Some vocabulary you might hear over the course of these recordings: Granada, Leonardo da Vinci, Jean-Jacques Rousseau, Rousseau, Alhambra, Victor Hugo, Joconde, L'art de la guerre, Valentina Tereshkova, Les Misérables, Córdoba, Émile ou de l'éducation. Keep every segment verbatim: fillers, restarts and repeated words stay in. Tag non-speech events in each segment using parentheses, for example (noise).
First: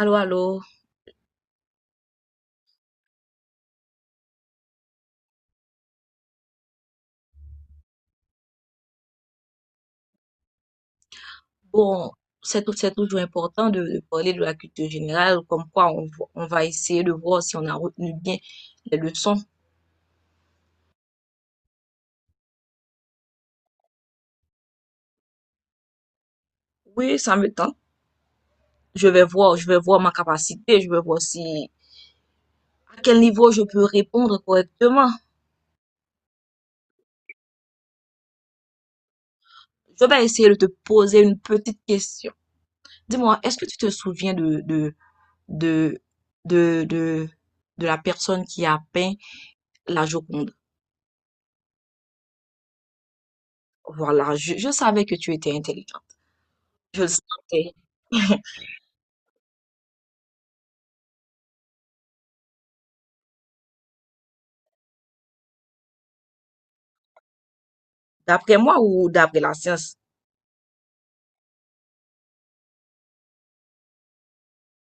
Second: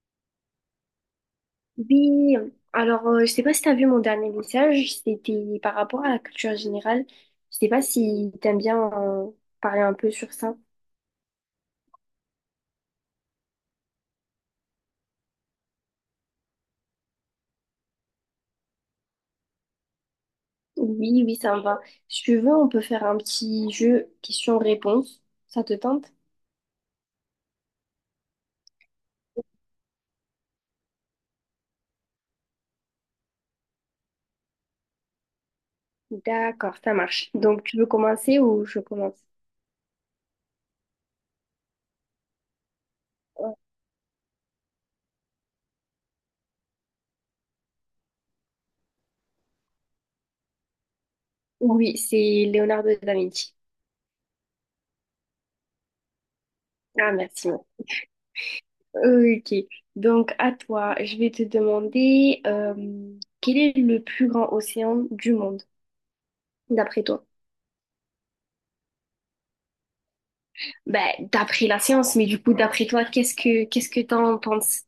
Allô, allô. Oui, alors euh, je sais pas si tu as vu mon dernier message, c'était par rapport à la culture générale. Je sais pas si t'aimes bien euh, parler un peu sur ça. Bon, c'est tout- c'est toujours important de, de parler de la culture générale, comme quoi on, vo- on va essayer de voir si on a retenu bien les leçons. Oui, oui, ça me va. Si tu veux, on peut faire un petit jeu question-réponse. Ça te tente? Oui, ça me tente. Je vais voir, je vais voir ma capacité. Je vais voir si à quel niveau je peux répondre correctement. D'accord, ça marche. Donc tu veux commencer ou je commence? Je vais essayer de te poser une petite question. Dis-moi, Euh, est-ce que tu te souviens de, de, de, de, de, de la personne qui a peint la Joconde? Oui, c'est Leonardo da Vinci. Voilà, je, je savais que tu étais intelligent. Je le Ah, merci. sentais. Ok, donc à toi, je vais te demander euh, quel est le plus grand océan du monde, d'après toi? D'après moi ou d'après la science? Ben, d'après la science, mais du coup, d'après toi, qu'est-ce que qu'est-ce que t'en penses?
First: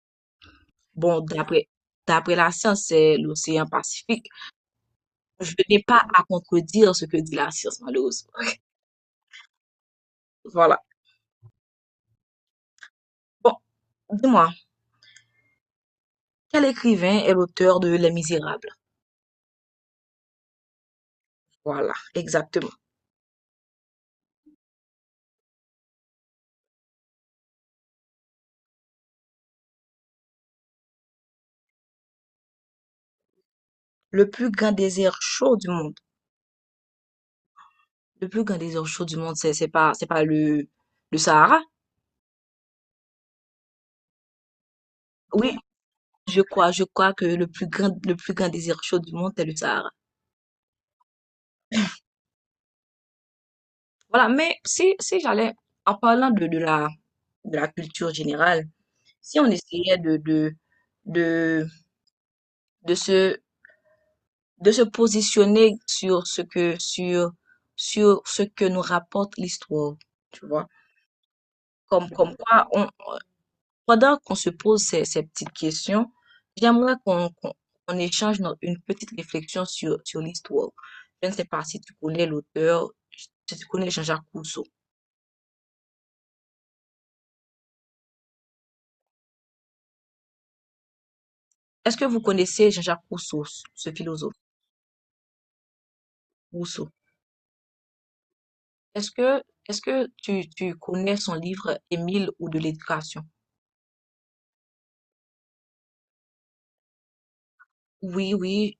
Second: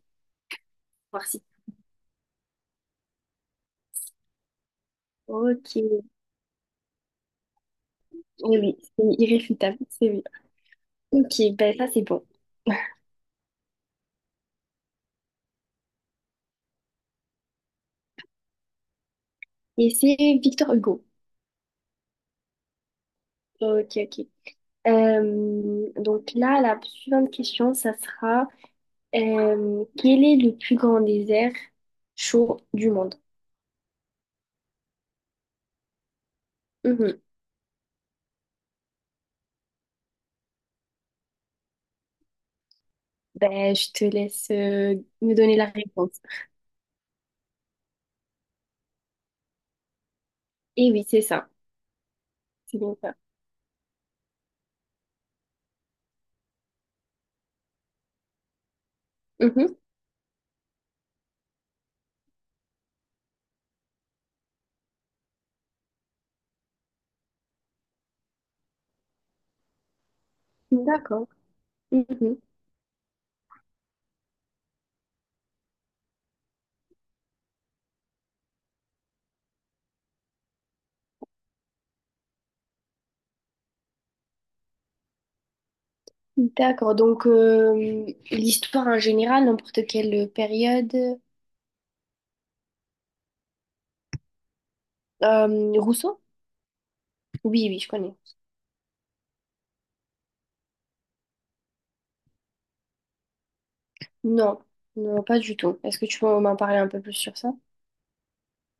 Bon, Voir si- d'après d'après la science, c'est l'océan Pacifique. Je Ok, n'ai oui, pas à contredire ce que dit la science, malheureusement. oui, c'est irréfutable, c'est oui. Voilà. Ok, ben ça c'est bon. (laughs) Bon, dis-moi, quel écrivain est l'auteur de Les Misérables? Et c'est Victor Hugo. Voilà, exactement. Ok, ok. Euh, donc là, la suivante question, ça sera euh, quel est le plus grand désert chaud du monde? Le plus grand désert chaud du monde. Mhm. Le plus grand désert chaud du monde, c'est c'est pas c'est pas le le Sahara? Ben, je te laisse euh, me donner Oui, la réponse. je crois, je crois que le plus grand le plus grand désert chaud du monde, c'est le Sahara. Et oui, c'est ça. C'est bien ça. Voilà, mais si si j'allais en parlant de, de la de la culture générale. Si on Mhm. essayait de, de, de, de se, de se positionner sur ce que, sur, sur ce que nous rapporte l'histoire, tu vois. D'accord. Comme, comme Mhm. quoi, on, pendant qu'on se pose ces, ces petites questions, j'aimerais qu'on qu'on, qu'on échange no- une petite réflexion sur, sur l'histoire. Je ne sais pas si tu connais l'auteur, si tu connais Jean-Jacques Rousseau. D'accord, donc euh, l'histoire en général, n'importe quelle période. Est-ce que vous connaissez Jean-Jacques Rousseau, ce ce philosophe Euh, Rousseau? Rousseau? Oui, oui, je connais. Est-ce que, est-ce que tu, tu connais son livre Émile ou de l'éducation? Non, non, pas du tout. Est-ce que tu peux m'en parler un peu plus sur ça? Oui, oui,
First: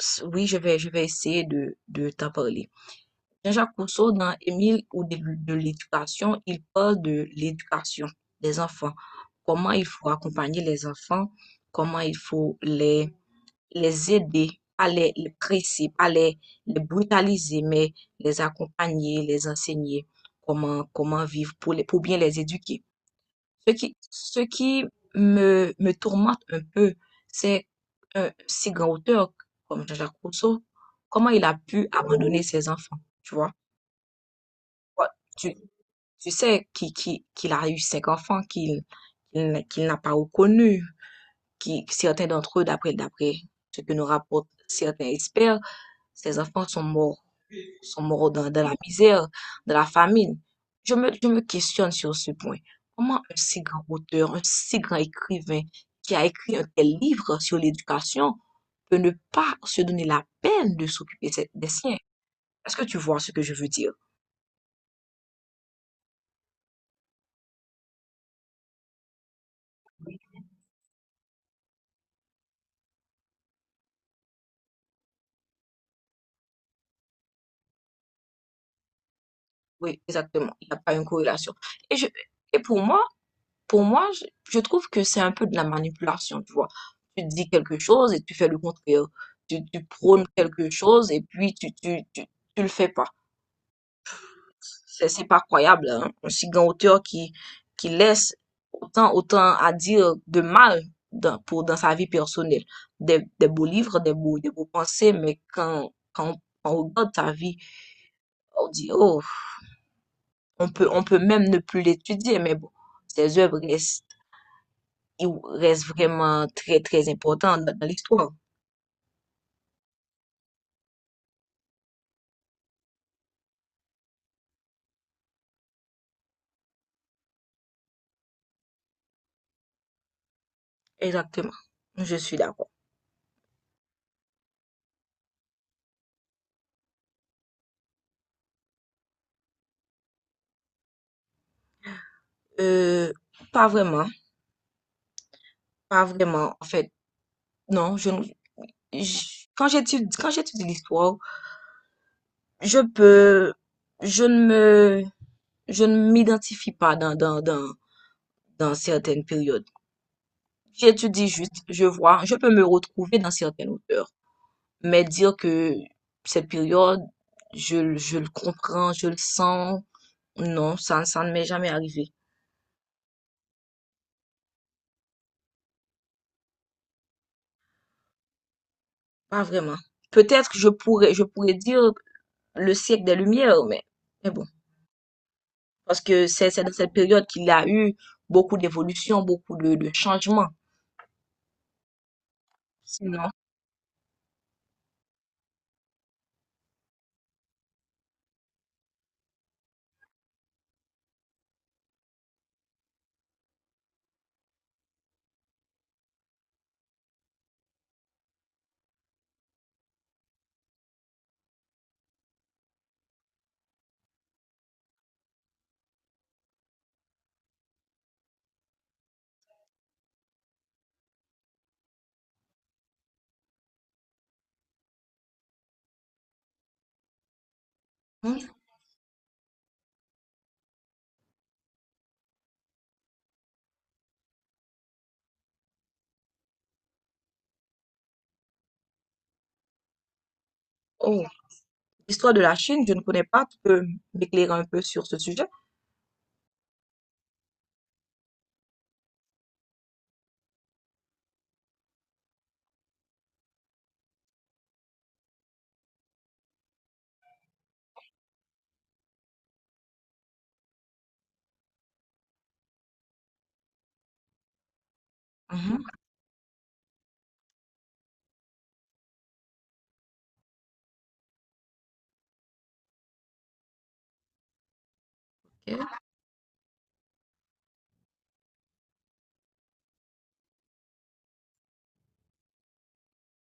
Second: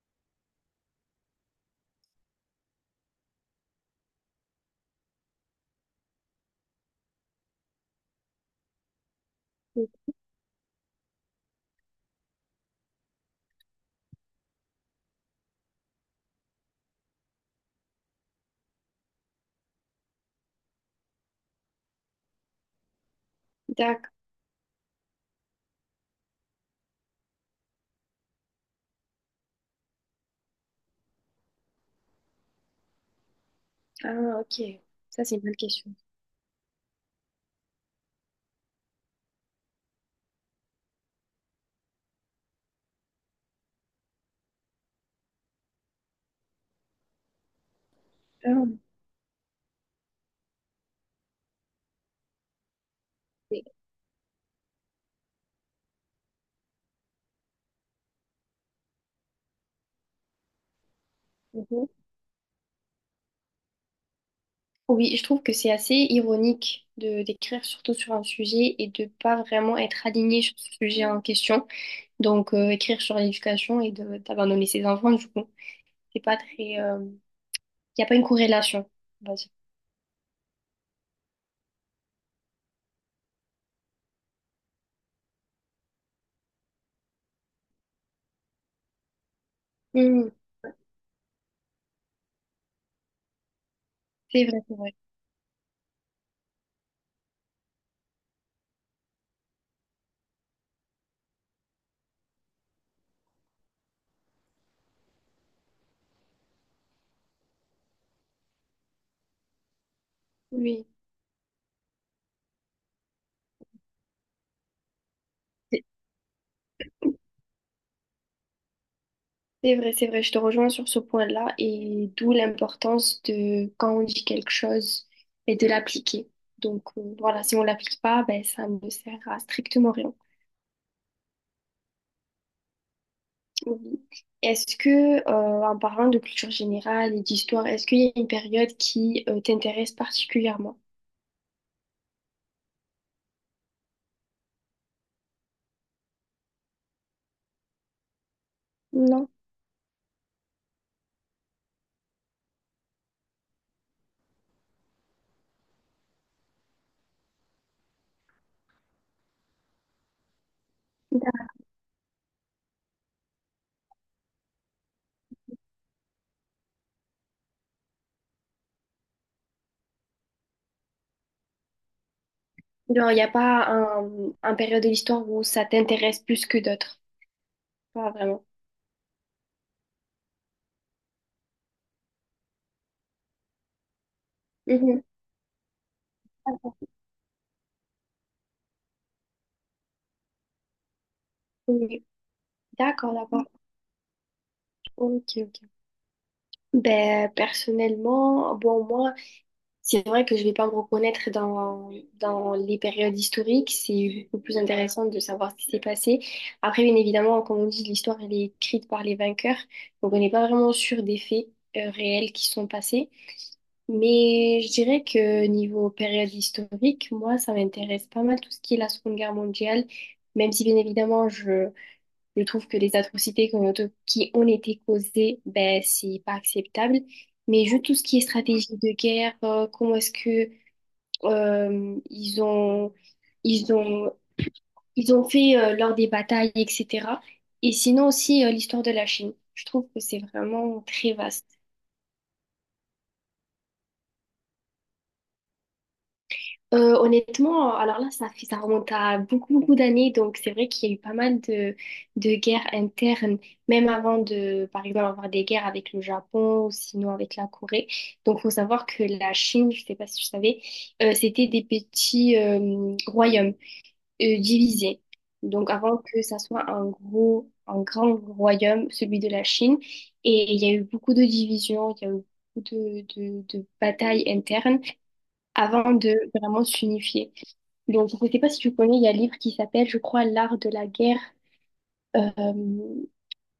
s- oui, je vais, je vais essayer de, de t'en parler. Jean-Jacques Rousseau, dans Émile au début de l'éducation, il parle de l'éducation des enfants. Comment il faut accompagner les enfants, comment il faut les, les aider, pas les, les presser, pas les, les brutaliser, mais les accompagner, les enseigner comment, comment vivre pour les, pour bien les éduquer. Ce qui, D'accord. ce qui me, me tourmente un peu, c'est un si grand auteur comme Jean-Jacques Rousseau, comment il a pu abandonner ses enfants, tu vois? Ah, ok. Ouais. Ça, c'est une Tu, bonne question. tu sais qu'il qu'il- qu'il a eu cinq enfants qu'il qu'il n'a qu'il n'a pas reconnus, qui certains d'entre eux, d'après d'après ce que nous rapportent certains experts, ses enfants sont morts sont morts dans, dans la Ah, misère, dans la famine. Je me, je me questionne sur ce point. Comment un si ok. grand auteur, un si grand écrivain qui a écrit un tel livre sur l'éducation peut ne pas se donner la peine de s'occuper de ses- des Mhm. siens? Est-ce que tu vois ce que je veux dire? Oui, je trouve que c'est assez ironique de d'écrire surtout sur un sujet et de pas vraiment être aligné sur ce sujet en question. Donc, euh, écrire sur l'éducation et de d'abandonner ses enfants, du coup, c'est pas très. euh, Il n'y a pas une corrélation, on va dire. Oui, exactement. Il n'y a pas une corrélation. Et, je, et pour moi, pour moi, je, je trouve que c'est un peu de la manipulation, tu vois. Tu dis quelque chose et tu fais le contraire. Tu, tu prônes quelque chose et puis tu, tu, tu, tu le fais pas. C'est vrai, c'est vrai. C'est c'est pas croyable, hein. Un si grand auteur qui, qui laisse autant, autant à dire de mal dans, pour, dans sa vie personnelle. Des, des beaux livres, des beaux, des beaux pensées, mais quand, quand on regarde sa vie, on dit, oh, on Oui, peut, on peut même ne plus l'étudier, mais bon, ses œuvres restent, ils c'est restent vraiment très, très importantes dans dans l'histoire. c'est vrai, c'est vrai. Je te rejoins sur ce point-là et d'où l'importance de quand on dit quelque chose et de l'appliquer. Donc euh, voilà, si on l'applique pas, ben ça ne sert à strictement rien. Exactement. Je suis d'accord. Oui. Est-ce que, euh, en parlant de culture générale et d'histoire, est-ce qu'il y a une période qui euh, t'intéresse particulièrement? Euh, Pas vraiment, pas vraiment. En fait, non, je, ne- Non. je- quand j'étudie, quand j'étudie l'histoire, Je peux, je ne me, je ne m'identifie pas dans, dans, dans, dans certaines périodes. J'étudie D'accord. juste, je vois, je peux me retrouver dans certaines auteurs. Mais dire que cette période, je, je le comprends, je le sens, non, ça, ça ne m'est jamais arrivé. Non, il n'y a pas un, un période de l'histoire où ça t'intéresse plus que d'autres. Pas vraiment. Pas vraiment. Peut-être que je pourrais, je pourrais dire le siècle des Lumières, mais, mais bon. Mhm. Parce que c'est, c'est dans cette période qu'il y a eu beaucoup d'évolution, beaucoup de, de changements. Oui. D'accord, Sinon, d'accord. Ok, ok. Ben, personnellement, bon, moi, c'est vrai que je vais pas me reconnaître dans, dans les périodes historiques. C'est beaucoup plus intéressant de savoir ce qui s'est passé. Après, bien évidemment, comme on dit, l'histoire, elle est écrite par les vainqueurs. Donc, on n'est pas vraiment sûr des faits, euh, réels qui sont passés. Mais je dirais que niveau période historique, moi, ça m'intéresse pas mal tout ce qui est la Seconde Guerre mondiale. Même si, bien évidemment, je, je trouve que les atrocités qui ont qui ont été causées, ben, c'est pas acceptable. Mais juste tout ce qui est hmm, stratégie de guerre, euh, comment est-ce que euh, ils ont, ils ont, ils ont fait euh, lors des batailles, et cætera. Et sinon aussi euh, l'histoire de la Chine. Je trouve que c'est vraiment très oh. vaste. l'histoire de la Chine, je ne connais pas. Tu peux m'éclairer un peu sur ce sujet? Euh, honnêtement, alors là, ça fait, ça remonte à beaucoup, beaucoup d'années. Donc, c'est vrai qu'il y a eu pas mal de, de guerres internes, même avant de, par exemple, avoir des guerres avec le Japon ou sinon avec la Corée. Donc, faut savoir que la Chine, je sais pas si je savais, euh, c'était des petits euh, royaumes euh, divisés. Donc, Mhm. avant que ça soit un gros, un grand royaume, celui de la Chine. Et il y a eu beaucoup de divisions, il y a eu beaucoup de, de, de batailles internes avant Ok. de vraiment s'unifier. Donc, je ne sais pas si tu connais, il y a un livre qui s'appelle, je crois, L'art de la guerre. Euh,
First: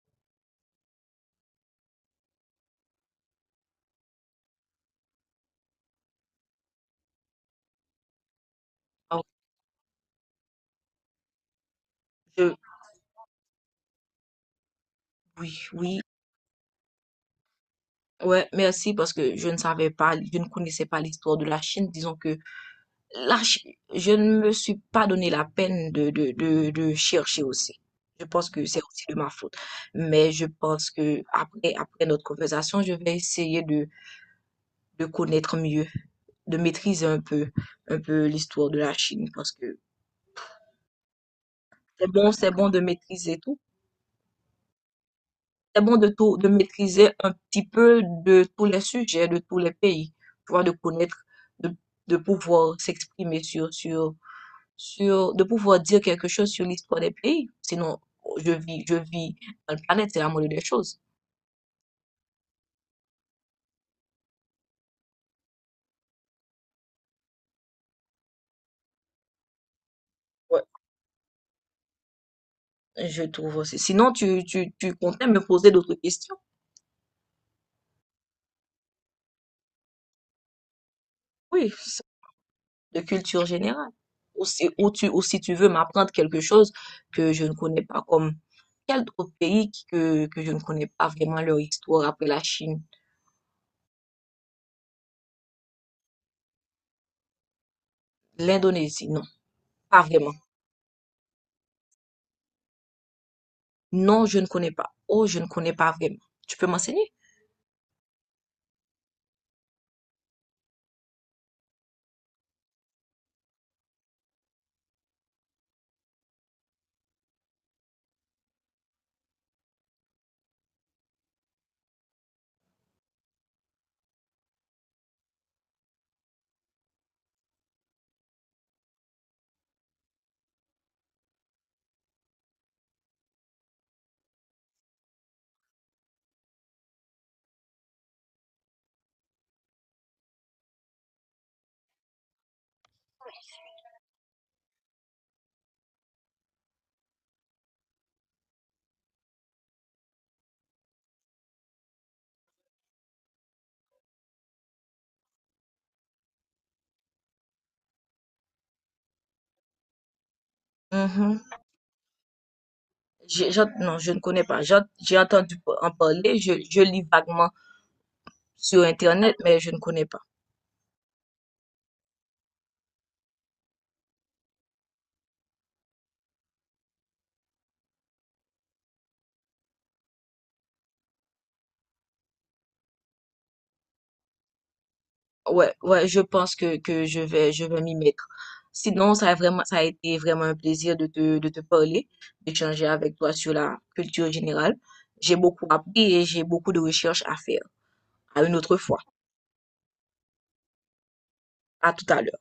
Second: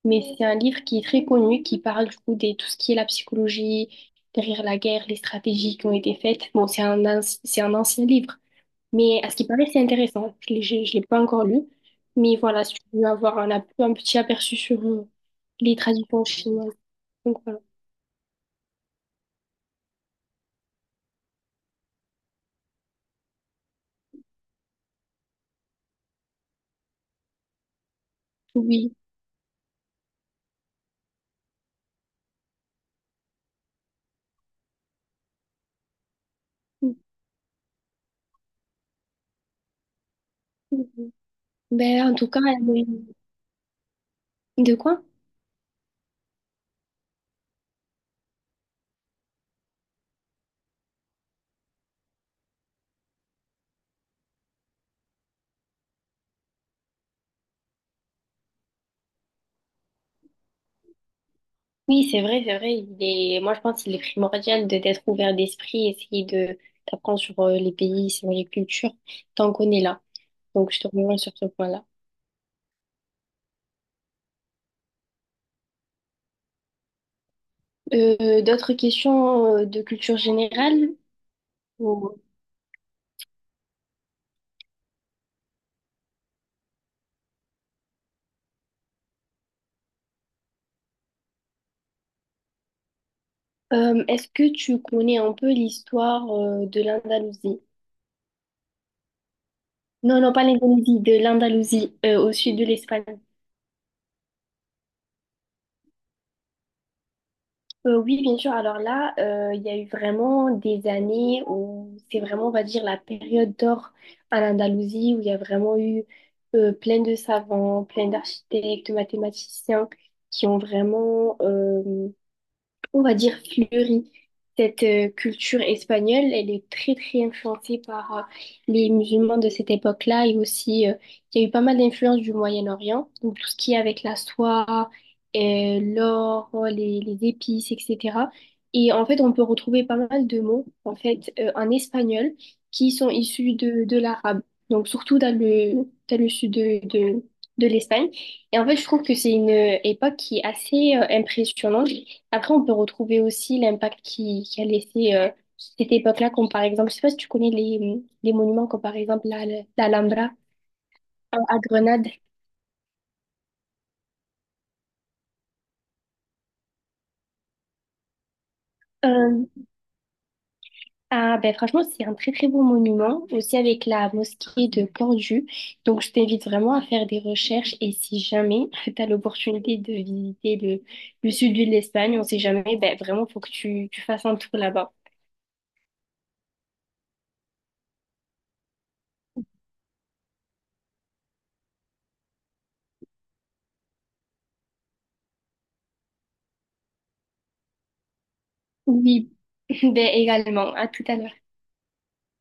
mais c'est un livre qui est très connu, qui parle du coup de tout ce qui est la psychologie derrière la guerre, les stratégies qui ont été faites. Bon, c'est un, anci- c'est un ancien livre, mais Ah, à ce qui paraît, c'est intéressant. Je ne l'ai j'ai- je l'ai pas encore lu. Mais je- voilà, si tu veux avoir un, ap- un petit aperçu sur euh, oui, les oui, traditions chinoises. Donc voilà. ouais, merci parce que je ne savais pas, je ne connaissais pas l'histoire de la Chine. Disons que là, je, je ne me suis pas donné la peine de, de, de, de chercher aussi. Je pense que c'est Oui. aussi de ma faute. Mais je pense que après, après notre conversation, je vais essayer de, de connaître mieux, de maîtriser un peu, un peu l'histoire de la Chine. Parce que Mhm. c'est Ben, en tout bon, cas, c'est bon de euh, maîtriser tout. de quoi? C'est bon de tout, de maîtriser un petit peu de tous les sujets, de tous les pays. Tu vois, de connaître, de, de pouvoir s'exprimer sur, sur sur, de pouvoir dire quelque chose sur l'histoire des pays. Sinon, je vis, je vis dans le planète, c'est la moindre des choses. Oui, c'est vrai, c'est vrai. Il est... Moi, je pense qu'il est primordial de d'être ouvert d'esprit, essayer de d'apprendre sur euh, les pays, sur les cultures, tant qu'on est là. Ouais, Donc, je te rejoins sur ce point-là. je trouve aussi. Sinon, tu, tu, tu comptais me poser d'autres questions. Euh, d'autres questions euh, de culture générale? Oui, ça, Ou- de culture générale. Ou si, ou tu, ou si tu veux m'apprendre quelque chose que je ne connais pas, comme quel autre pays que, que je ne connais pas vraiment leur histoire après la Chine, Euh, est-ce que tu connais un peu l'histoire euh, de l'Andalousie? l'Indonésie, non, pas Non, vraiment. non, pas l'Indonésie, de l'Andalousie, euh, au sud de l'Espagne. Non, je ne connais pas. Oh, je ne connais pas vraiment. Tu peux m'enseigner? Euh, oui, bien sûr. Alors là, euh, il y a eu vraiment des années où c'est vraiment, on va dire, la période d'or en Andalousie, où il y a vraiment eu euh, plein de savants, plein d'architectes, mathématiciens qui ont vraiment euh, on va dire, fleurie. Cette euh, culture espagnole, elle est très très influencée par euh, les musulmans de cette époque-là et aussi euh, il y a eu pas mal d'influences du Moyen-Orient, donc tout ce qui est avec la soie, euh, l'or, les, les épices, et cætera. Et en fait, on peut retrouver pas mal de mots en fait euh, en espagnol qui sont issus de, de l'arabe, donc surtout dans le, dans le sud de, de, de l'Espagne. Et en fait, je trouve que c'est une euh, époque qui est assez euh, impressionnante après, on peut retrouver aussi l'impact qui, qui a laissé euh, cette époque-là, comme par exemple, je sais pas si tu connais les, les monuments, comme par exemple la, l'Alhambra euh, Mhm. à Grenade. J'ai- j'en- non, je ne connais pas. J'en- J'ai entendu en parler, je, je lis vaguement sur Internet, Euh, mais je ne connais pas. ah, ben, franchement, c'est un très très beau monument, aussi avec la mosquée de Cordoue. Donc, je t'invite vraiment à faire des recherches et si jamais (laughs) tu as l'opportunité de visiter le, le sud de l'Espagne, on sait jamais, ben, vraiment, faut que tu, tu fasses un tour là-bas. Ouais, ouais, je pense que, que je vais, je vais m'y mettre. Sinon, ça a vraiment, ça a été vraiment un plaisir de te, de te parler, d'échanger avec toi sur la culture générale. J'ai beaucoup appris et j'ai beaucoup de recherches à faire. À une autre fois. Oui, (laughs) ben, également. À tout à l'heure. À tout à l'heure.